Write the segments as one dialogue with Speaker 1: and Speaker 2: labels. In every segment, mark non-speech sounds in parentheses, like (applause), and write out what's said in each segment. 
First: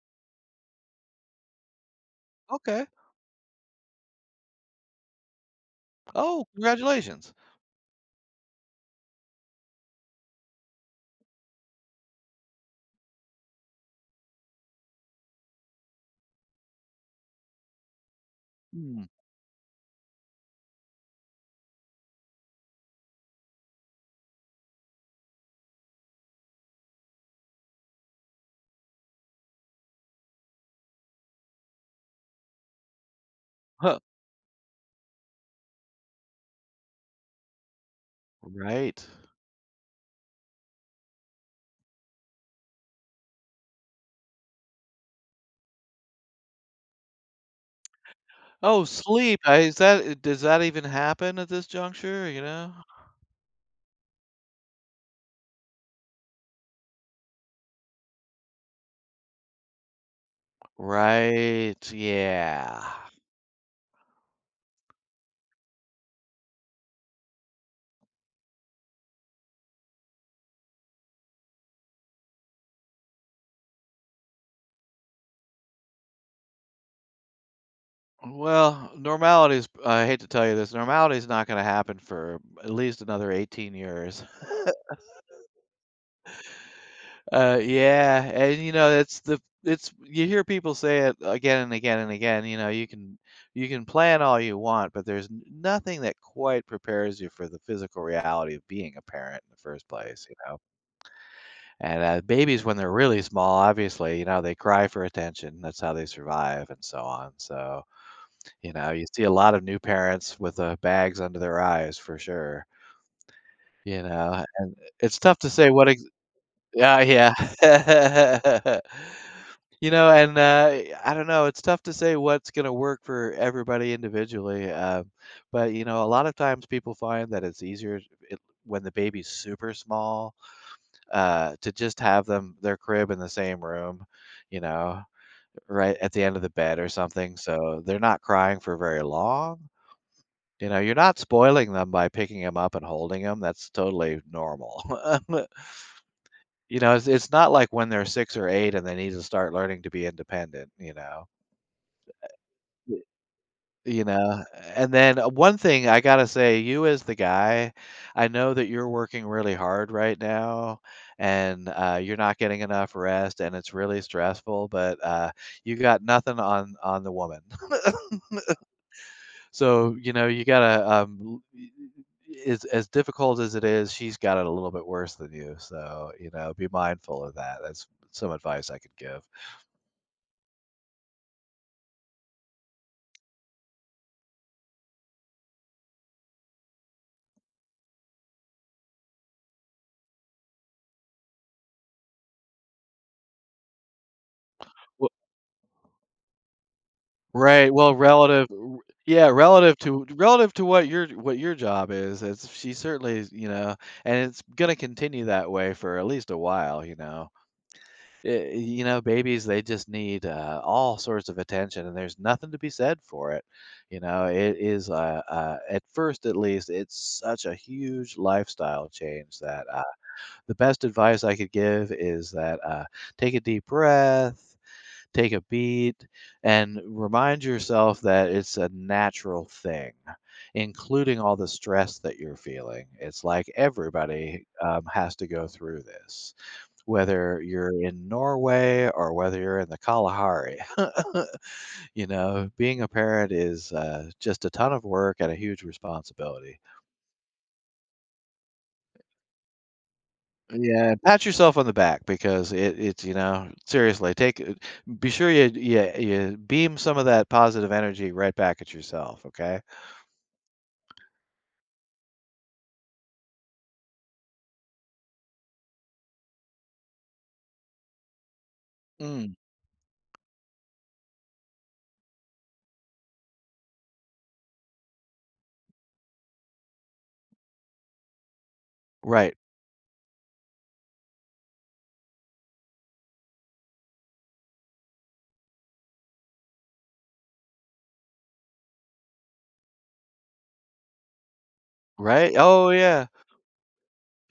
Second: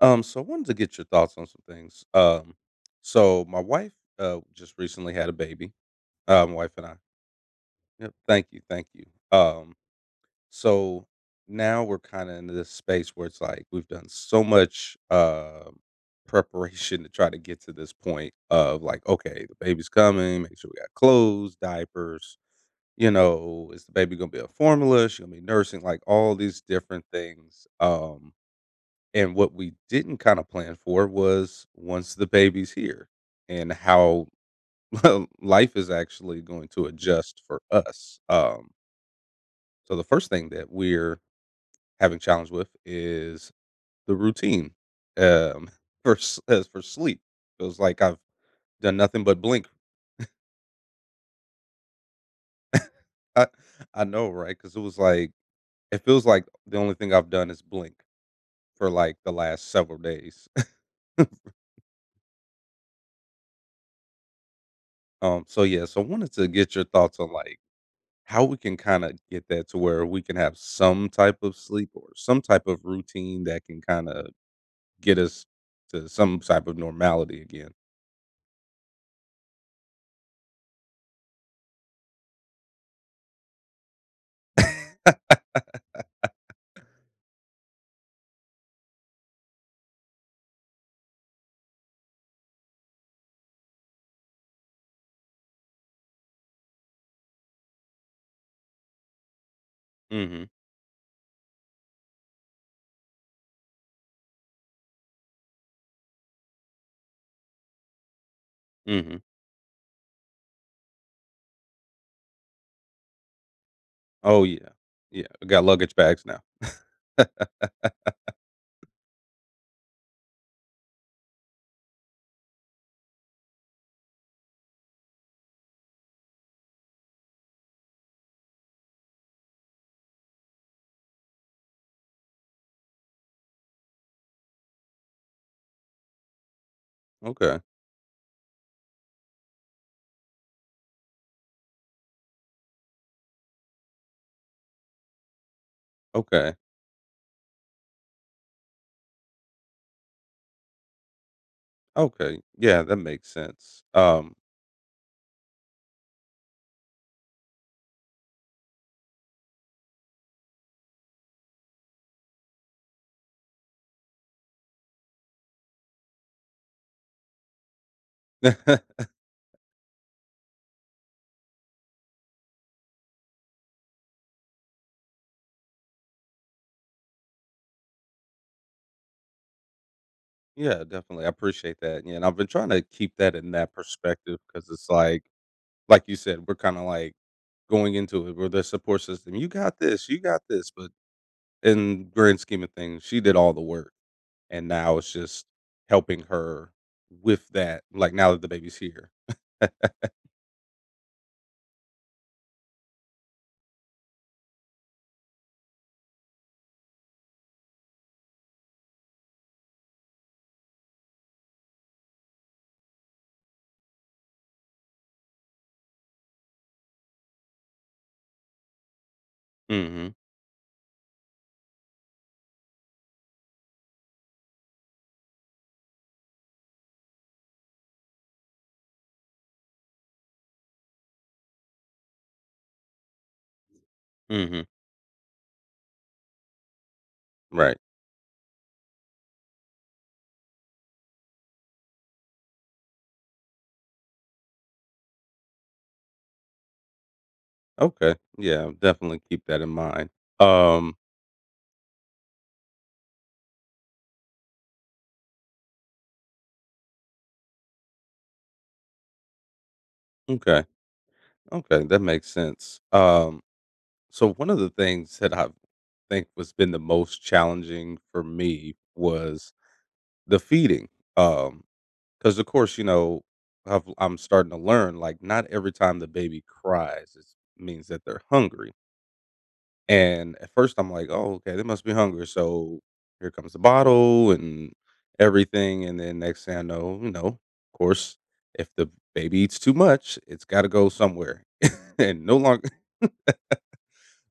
Speaker 1: So I wanted to get your thoughts on some things. Um,
Speaker 2: Okay.
Speaker 1: so my wife just recently had a baby.
Speaker 2: Oh,
Speaker 1: My wife and I.
Speaker 2: congratulations.
Speaker 1: Yep. Thank you, thank you. Um, so now we're kind of in this space where it's like we've done so much (laughs) preparation to try to get to this point of
Speaker 2: Hmm.
Speaker 1: like, okay, the baby's coming. Make sure we got clothes, diapers. You know, is the baby gonna be a formula? She gonna be nursing? Like all these different things. And what we didn't kinda plan for was once the baby's here and
Speaker 2: Huh.
Speaker 1: how (laughs) life is actually going to adjust for us. Um,
Speaker 2: Right.
Speaker 1: so the first thing that we're having challenge with is the routine, um, (laughs) for s for sleep. Feels like I've
Speaker 2: Oh,
Speaker 1: done nothing
Speaker 2: sleep.
Speaker 1: but
Speaker 2: I
Speaker 1: blink.
Speaker 2: Is that does that even happen at this juncture, you know?
Speaker 1: I I know, right? Because it was like it feels like the only thing I've done is blink for, like, the last several days. (laughs)
Speaker 2: Right, yeah.
Speaker 1: Yeah, so I wanted to get your thoughts on, like, how we can kind of get that to where we can have some type of sleep or some type of routine that can kind of get us to some type of normality again.
Speaker 2: Well, normality is, I hate to tell you this, normality is not gonna happen for at least another 18 years. Yeah, and you know, it's you hear people say it again and again and again. You know, you can plan all you want, but there's nothing that quite prepares you for the physical reality of being a parent in the first
Speaker 1: Mm.
Speaker 2: place. You
Speaker 1: Mhm.
Speaker 2: know, and babies when they're really small, obviously, you know, they cry for attention. That's how they survive, and so on. So you know,
Speaker 1: Mm.
Speaker 2: you
Speaker 1: Mhm.
Speaker 2: see a lot of new parents with bags under their eyes for sure. You know,
Speaker 1: Oh yeah.
Speaker 2: and it's
Speaker 1: Yeah,
Speaker 2: tough
Speaker 1: I
Speaker 2: to
Speaker 1: got
Speaker 2: say what.
Speaker 1: luggage bags now.
Speaker 2: Yeah, yeah. (laughs) You know, and, I don't know, it's tough to say what's gonna work for everybody individually, but, you know, a lot of times people find that it's easier it when the baby's super small, to just have them their crib in the same room, you know, right at the end of the bed or something,
Speaker 1: Okay.
Speaker 2: so they're not crying for very long. You know, you're not spoiling them by picking them up and holding them. That's totally normal. (laughs)
Speaker 1: Okay.
Speaker 2: You know, it's not like when they're 6 or 8 and they need to start learning to be independent, you know?
Speaker 1: Okay, yeah,
Speaker 2: Y
Speaker 1: that makes sense.
Speaker 2: You
Speaker 1: Um.
Speaker 2: know? And then one thing I gotta say, you as the guy, I know that you're working really hard right now, and, you're not getting enough rest, and it's really stressful, but, you got nothing on the woman. (laughs)
Speaker 1: (laughs)
Speaker 2: So, you know, you gotta, l y y y as difficult as it is, she's got it a little bit worse than you, so, you know, be mindful of that. That's some advice I could give.
Speaker 1: Yeah, definitely. I appreciate that. Yeah, and I've been trying to keep that in that perspective cuz it's like you said, we're kind of like going into it where the support system, you got this, but in grand scheme of things, she did all the work, and now it's just helping her with
Speaker 2: Right,
Speaker 1: that,
Speaker 2: well,
Speaker 1: like, now that
Speaker 2: relative
Speaker 1: the baby's
Speaker 2: r
Speaker 1: here.
Speaker 2: Yeah,
Speaker 1: (laughs)
Speaker 2: relative to what your job is, it's she certainly is, you know, and it's gonna continue that way for at least a while, you know. You know, babies, they just need, all sorts of attention, and there's nothing to be said for it, you know, it is, at first, at least, it's such a huge lifestyle change that,
Speaker 1: Mhm.
Speaker 2: the best advice I could give is that, take a deep breath, take a beat and remind yourself that it's a natural thing, including all the stress that you're feeling. It's like everybody
Speaker 1: Mhm.
Speaker 2: has to go through this, whether
Speaker 1: Right.
Speaker 2: you're in Norway or whether you're in the Kalahari. (laughs) You know, being a parent is just a ton of work and a huge responsibility.
Speaker 1: Okay, yeah, definitely keep that in mind.
Speaker 2: Yeah,
Speaker 1: Um.
Speaker 2: pat yourself on the back because it's you know, seriously be sure you beam some of that positive energy right back at yourself. Okay.
Speaker 1: Okay, okay, that makes sense. So one of the things that I think was been the most challenging for me
Speaker 2: Mm.
Speaker 1: was the feeding. Um. Because of course, you know, I'm starting to learn, like, not every time the baby cries, it means that they're hungry.
Speaker 2: Right.
Speaker 1: And at first, I'm like, "Oh, okay, they must be hungry." So here comes the bottle and everything, and then next thing I know, you know, of course, if the baby eats too much, it's got to go somewhere, (laughs) and
Speaker 2: Right.
Speaker 1: no longer.
Speaker 2: Oh
Speaker 1: (laughs)
Speaker 2: yeah.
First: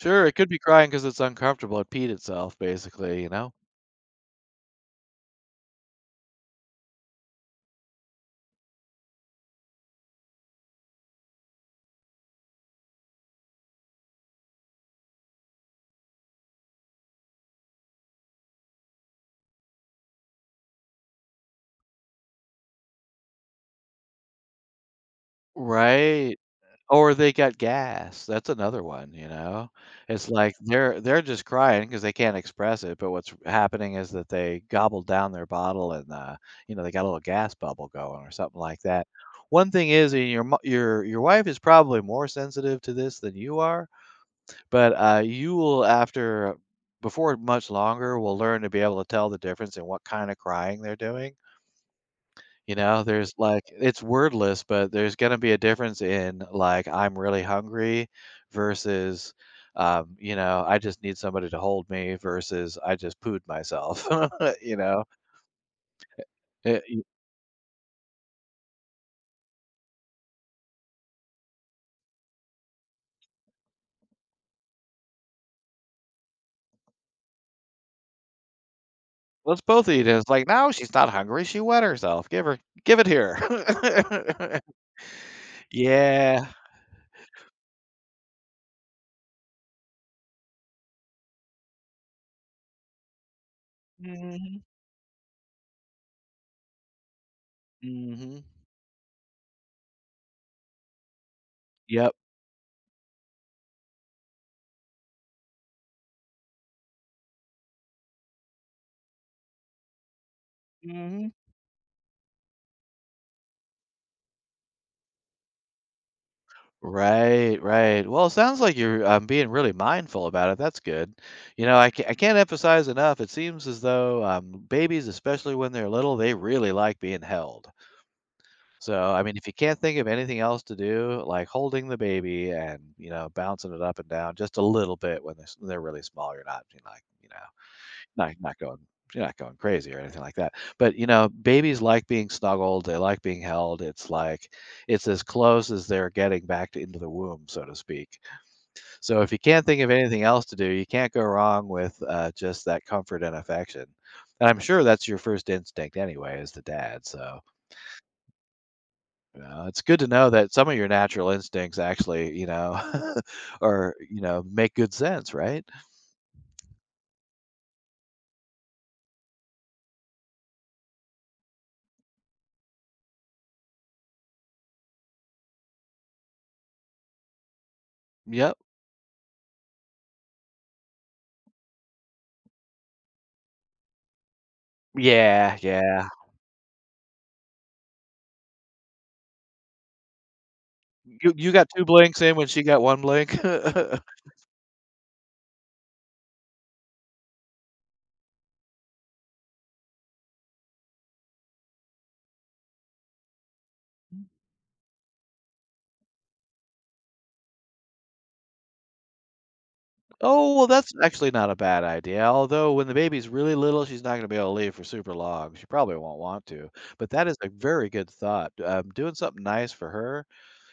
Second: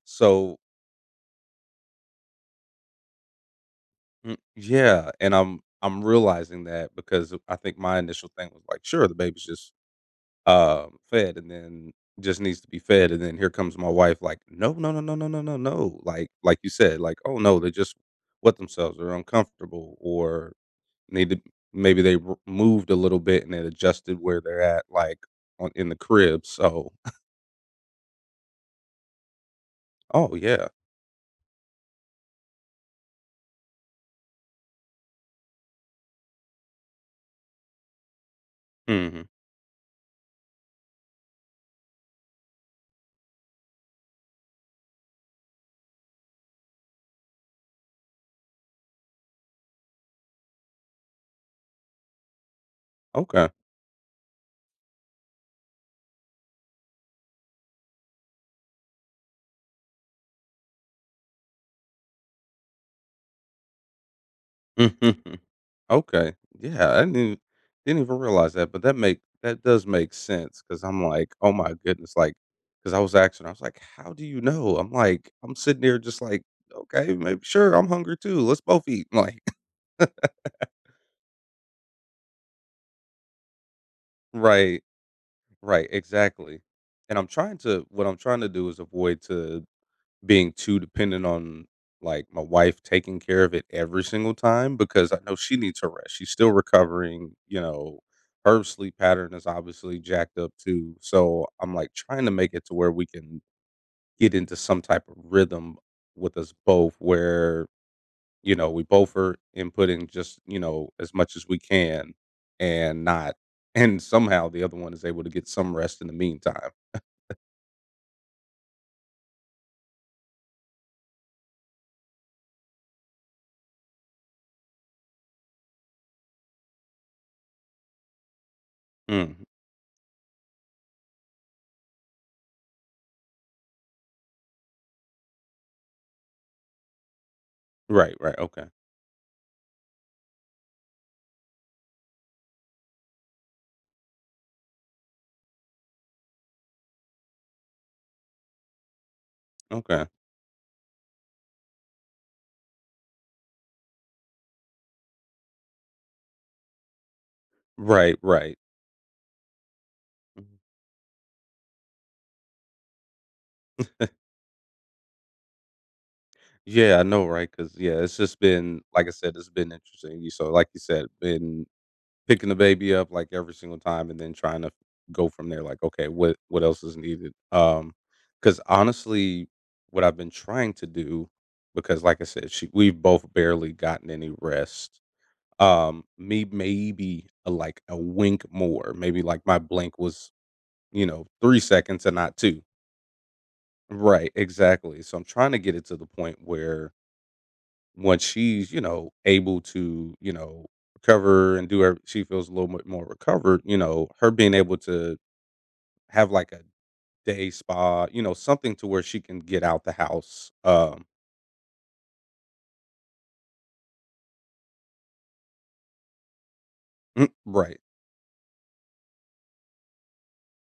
Speaker 2: Sure. It could be
Speaker 1: So
Speaker 2: crying because it's uncomfortable. It peed itself, basically. You know.
Speaker 1: mm, yeah, and I'm realizing that because I think my initial thing was like, "Sure, the baby's just fed, and then." Just needs to be fed and then here comes my wife like no no no no no no no no like like you said like oh no they just wet themselves or uncomfortable or needed maybe they r moved a little bit and it adjusted where they're at, like, on in the
Speaker 2: Right.
Speaker 1: crib, so.
Speaker 2: Or they got gas, that's another one, you know? It's
Speaker 1: Oh,
Speaker 2: like
Speaker 1: yeah.
Speaker 2: they're just crying 'cause they are just crying because they can not express it, but what's happening is that they gobbled down their bottle and, you know, they got a little gas bubble going or something like that.
Speaker 1: Mhm.
Speaker 2: One thing is, and your mo your wife is probably more sensitive to this than you are, but, you will after before much longer will learn to be able to tell the difference in what kinda crying they're doing. You know, there's,
Speaker 1: Okay.
Speaker 2: like, it's wordless, but there's gonna be a difference in, like, "I'm really hungry," versus, you know, "I just need somebody to hold me," versus, "I just pooed myself." (laughs) You know?
Speaker 1: Mhm. Okay.
Speaker 2: Eh,
Speaker 1: Yeah, I
Speaker 2: e
Speaker 1: didn't even realize that, but that does make sense. Because 'cause I'm like, "Oh my goodness," like, cause I was asking, I was like, "How do you know?" I'm sitting there just like, "Okay, maybe sure, I'm hungry too, let's both eat," (laughs) like
Speaker 2: Let's both eat it. It's like, "No, she's not hungry, she wet herself. Give it here." (laughs)
Speaker 1: right, right,
Speaker 2: Yeah.
Speaker 1: exactly, and I'm trying to what I'm trying to do is avoid to being too dependent on, like, my wife taking care of it every single
Speaker 2: Mhm.
Speaker 1: time because I know she needs her rest. She's still recovering, you know,
Speaker 2: Mhm.
Speaker 1: her sleep pattern is obviously jacked up too. So I'm, like,
Speaker 2: Yep.
Speaker 1: trying to make it to where we can get into some type of rhythm with us both where, you know, we both are inputting just, you know, as
Speaker 2: Mhm.
Speaker 1: much as we can and not (laughs) and somehow the other one is able to get some rest in the meantime.
Speaker 2: Right, right. Well, it sounds like you're being really mindful about it. That's good. You know, I can't emphasize enough. It seems as though babies, especially when they're little, they really like being held. So, I mean,
Speaker 1: Mm.
Speaker 2: if you can't think of anything else to do, like holding the baby and, you know, bouncing it up and down just a little bit when when they're really small, you're not, like, you know.
Speaker 1: Right,
Speaker 2: Not
Speaker 1: right,
Speaker 2: not
Speaker 1: okay.
Speaker 2: going you're not going crazy or anything like that, but, you know, babies like being snuggled, they like being held, it's like it's as close as they're getting back to into the womb, so to speak. So if you can't think of
Speaker 1: Okay.
Speaker 2: anything else to do, you can't go wrong with, just that comfort and affection, and I'm sure that's your first instinct anyway as the dad, so,
Speaker 1: Right, right.
Speaker 2: you know, it's good to know that
Speaker 1: Mm-hmm.
Speaker 2: some of your natural instincts actually, you know, (laughs) or you know, make good sense, right?
Speaker 1: Yeah, I know, right? Because yeah, it's just been like I said, it's been interesting. You so like you said, been picking the baby up like every single time and then trying to go from there like, okay, what else is needed? Um,
Speaker 2: Yep.
Speaker 1: because honestly, what I've been trying to do because like I said, she we've both barely gotten any rest.
Speaker 2: Yeah,
Speaker 1: Um,
Speaker 2: yeah.
Speaker 1: me maybe a, like a wink more. Maybe like my blink was, you know,
Speaker 2: You
Speaker 1: 3
Speaker 2: got 2
Speaker 1: seconds and
Speaker 2: blinks in
Speaker 1: not
Speaker 2: when
Speaker 1: 2.
Speaker 2: she got 1 blink. (laughs)
Speaker 1: Right, exactly. So I'm trying to get it to the point where once she's, you know, able to, you know, recover and do her she feels a little bit more recovered, you know, her being able to have, like, a day spa, you know, something to where she can get out the house,
Speaker 2: Oh, well, that's
Speaker 1: um.
Speaker 2: actually not a bad idea, although when the baby's really little, she's not gonna be able to leave for super long. She probably won't want to, but that
Speaker 1: Mm,
Speaker 2: is a
Speaker 1: right.
Speaker 2: very good thought, doing something nice for her,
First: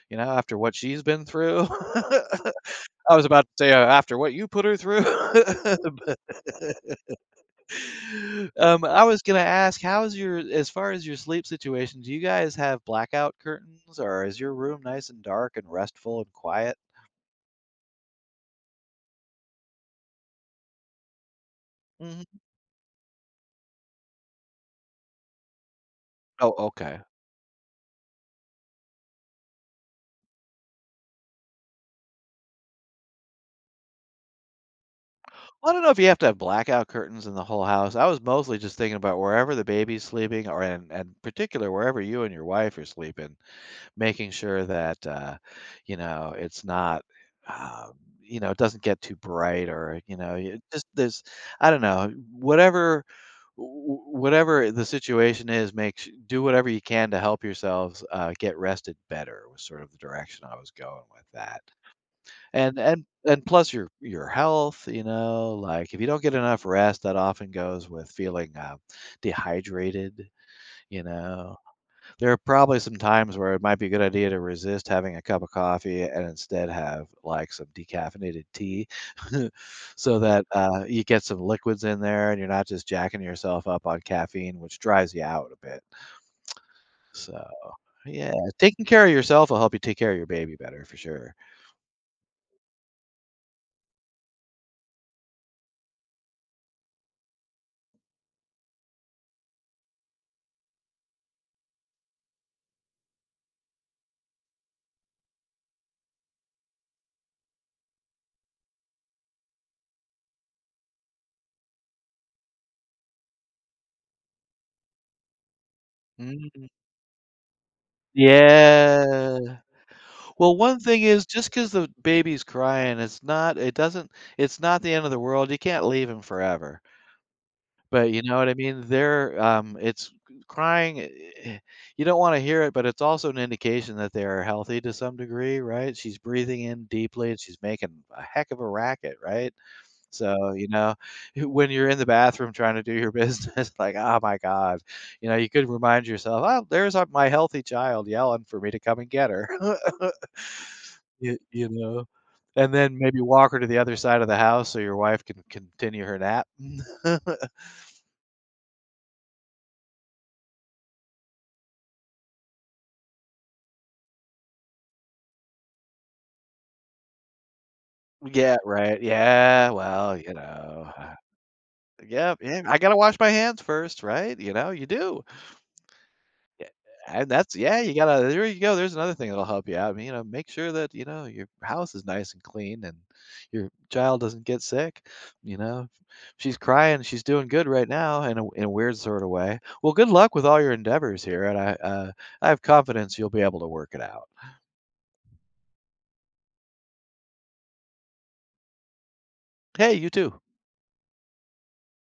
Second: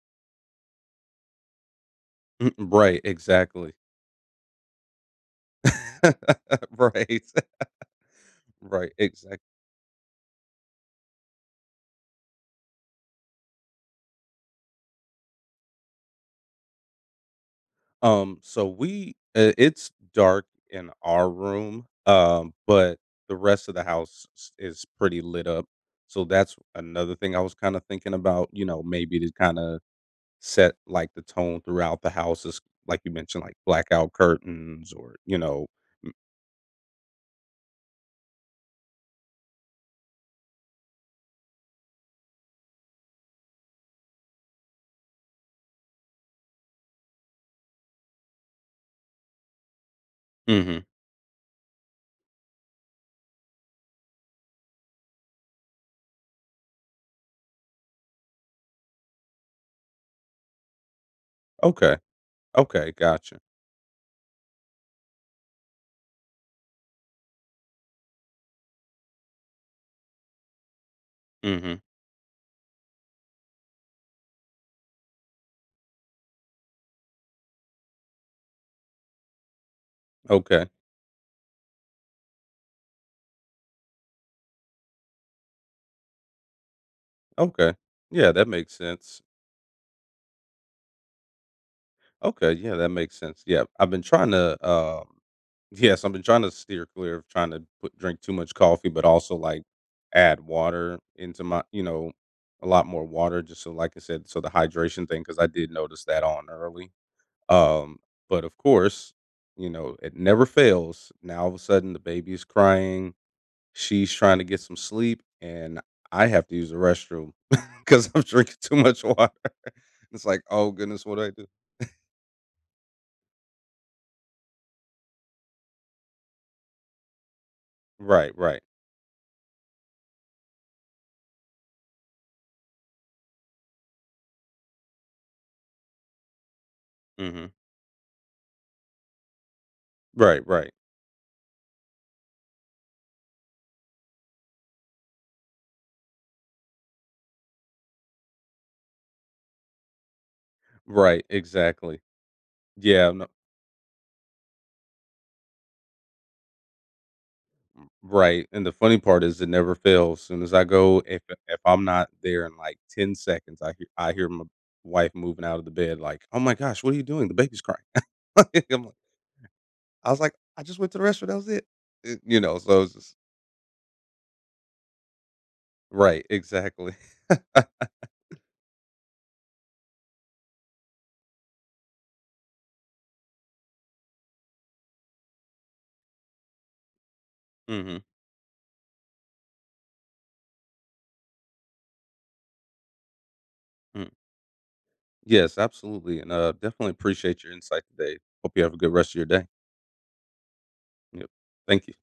Speaker 2: you know, after what she's been through. (laughs)
Speaker 1: Mm, right,
Speaker 2: I was about to say,
Speaker 1: exactly.
Speaker 2: after what you put her through. (laughs) But,
Speaker 1: (laughs) Right. (laughs) Right,
Speaker 2: I was gonna
Speaker 1: exactly.
Speaker 2: ask, how's your as far as your sleep situation, do you guys have blackout curtains, or is your room nice and dark and restful and quiet?
Speaker 1: Um, so we I it's dark in our room,
Speaker 2: Mhm.
Speaker 1: but the rest of the house s is pretty lit up, so
Speaker 2: Oh,
Speaker 1: that's
Speaker 2: okay.
Speaker 1: another thing I was kinda thinking about, you know, maybe to kinda set, like, the tone throughout the house is like you mentioned, like, blackout curtains or, you know.
Speaker 2: Well, I don't know if you have to have blackout curtains in the whole house. I was mostly just thinking about wherever the baby's sleeping, or and particular, wherever you and your wife are sleeping, making sure that, you know, it's not, um, you know, it doesn't get too bright or, you know,
Speaker 1: M
Speaker 2: it
Speaker 1: Mhm.
Speaker 2: just there's, I don't know, whatever, whatever the situation is, do whatever you can to help yourselves get rested better was sort of the direction I was going with that.
Speaker 1: Okay.
Speaker 2: And
Speaker 1: Okay, gotcha.
Speaker 2: plus your health, you know, like, if you don't get enough rest, that often goes with feeling, dehydrated, you know?
Speaker 1: Mhm.
Speaker 2: There are probably some times where it might be a good idea to resist having a cup of coffee and instead have, like, some decaffeinated tea. (laughs) So that,
Speaker 1: Okay.
Speaker 2: you get some liquids in there and you're not just jacking yourself up on caffeine, which drives you out a bit. So,
Speaker 1: Okay,
Speaker 2: yeah,
Speaker 1: yeah, that makes
Speaker 2: taking care of
Speaker 1: sense.
Speaker 2: yourself will help you take care of your baby better for sure.
Speaker 1: Okay, yeah, that makes sense. Yeah, I've been trying to, yes, I've been trying to steer clear of trying to put drink too much coffee, but also, like, add water into my you know, a lot more water just so, like I said, so the hydration thing, because I did notice that on early. Um, but of course, you know, it never fails. Now all of a sudden the baby's crying, she's trying to get some sleep, and I have to
Speaker 2: Mm.
Speaker 1: use the restroom (laughs) because I'm drinking too much water.
Speaker 2: Yeah.
Speaker 1: (laughs) It's like,
Speaker 2: Well,
Speaker 1: oh
Speaker 2: one thing
Speaker 1: goodness, what do
Speaker 2: is
Speaker 1: I do?
Speaker 2: just because the baby's crying, it doesn't it's not the end of the world, you can't leave him forever, but you know
Speaker 1: Right,
Speaker 2: what I
Speaker 1: right.
Speaker 2: mean? They're, it's crying, you don't wanna hear it, but it's also an indication that they are healthy to some degree, right? She's breathing in deeply and
Speaker 1: Hmm.
Speaker 2: she's making a heck of a racket, right?
Speaker 1: Right,
Speaker 2: So, you
Speaker 1: right.
Speaker 2: know, (laughs) when you're in the bathroom trying to do your business, (laughs) like, "Oh my god," you know, you could remind yourself, "Oh, there's, my healthy child yelling for me to come and get her."
Speaker 1: Right,
Speaker 2: You
Speaker 1: exactly.
Speaker 2: know? And then
Speaker 1: Yeah,
Speaker 2: maybe
Speaker 1: no,
Speaker 2: walk her to the other side of the house so your wife can continue her nap. (laughs)
Speaker 1: right. And the funny part is it never fails. As soon as I go, if I'm not there in like 10 seconds, I hear my wife moving out of the bed like, oh my gosh, what are you doing? The baby's crying. (laughs)
Speaker 2: Yeah,
Speaker 1: I'm like,
Speaker 2: right, yeah,
Speaker 1: I
Speaker 2: well,
Speaker 1: was
Speaker 2: you
Speaker 1: like, "I just
Speaker 2: know,
Speaker 1: went to the restaurant, that was it."
Speaker 2: yeah,
Speaker 1: You know,
Speaker 2: yeah, I
Speaker 1: so it's
Speaker 2: gotta wash
Speaker 1: just
Speaker 2: my hands first, right? You know, you do.
Speaker 1: Right, exactly.
Speaker 2: And that's yeah,
Speaker 1: (laughs)
Speaker 2: you gotta there you go, there's another thing that'll help you out. I mean, you know, make sure that, you know, your house is nice and clean and your child doesn't get sick, you know. She's crying, she's doing good right
Speaker 1: Mhm.
Speaker 2: now in a weird sort of way. Well, good luck with all your endeavors here, and I have confidence you'll be able to work it
Speaker 1: Mm.
Speaker 2: out.
Speaker 1: Yes, absolutely, and, definitely appreciate your insight today. Hope you have a good rest of your day.
Speaker 2: Hey, you too.
Speaker 1: Yep. Thank you.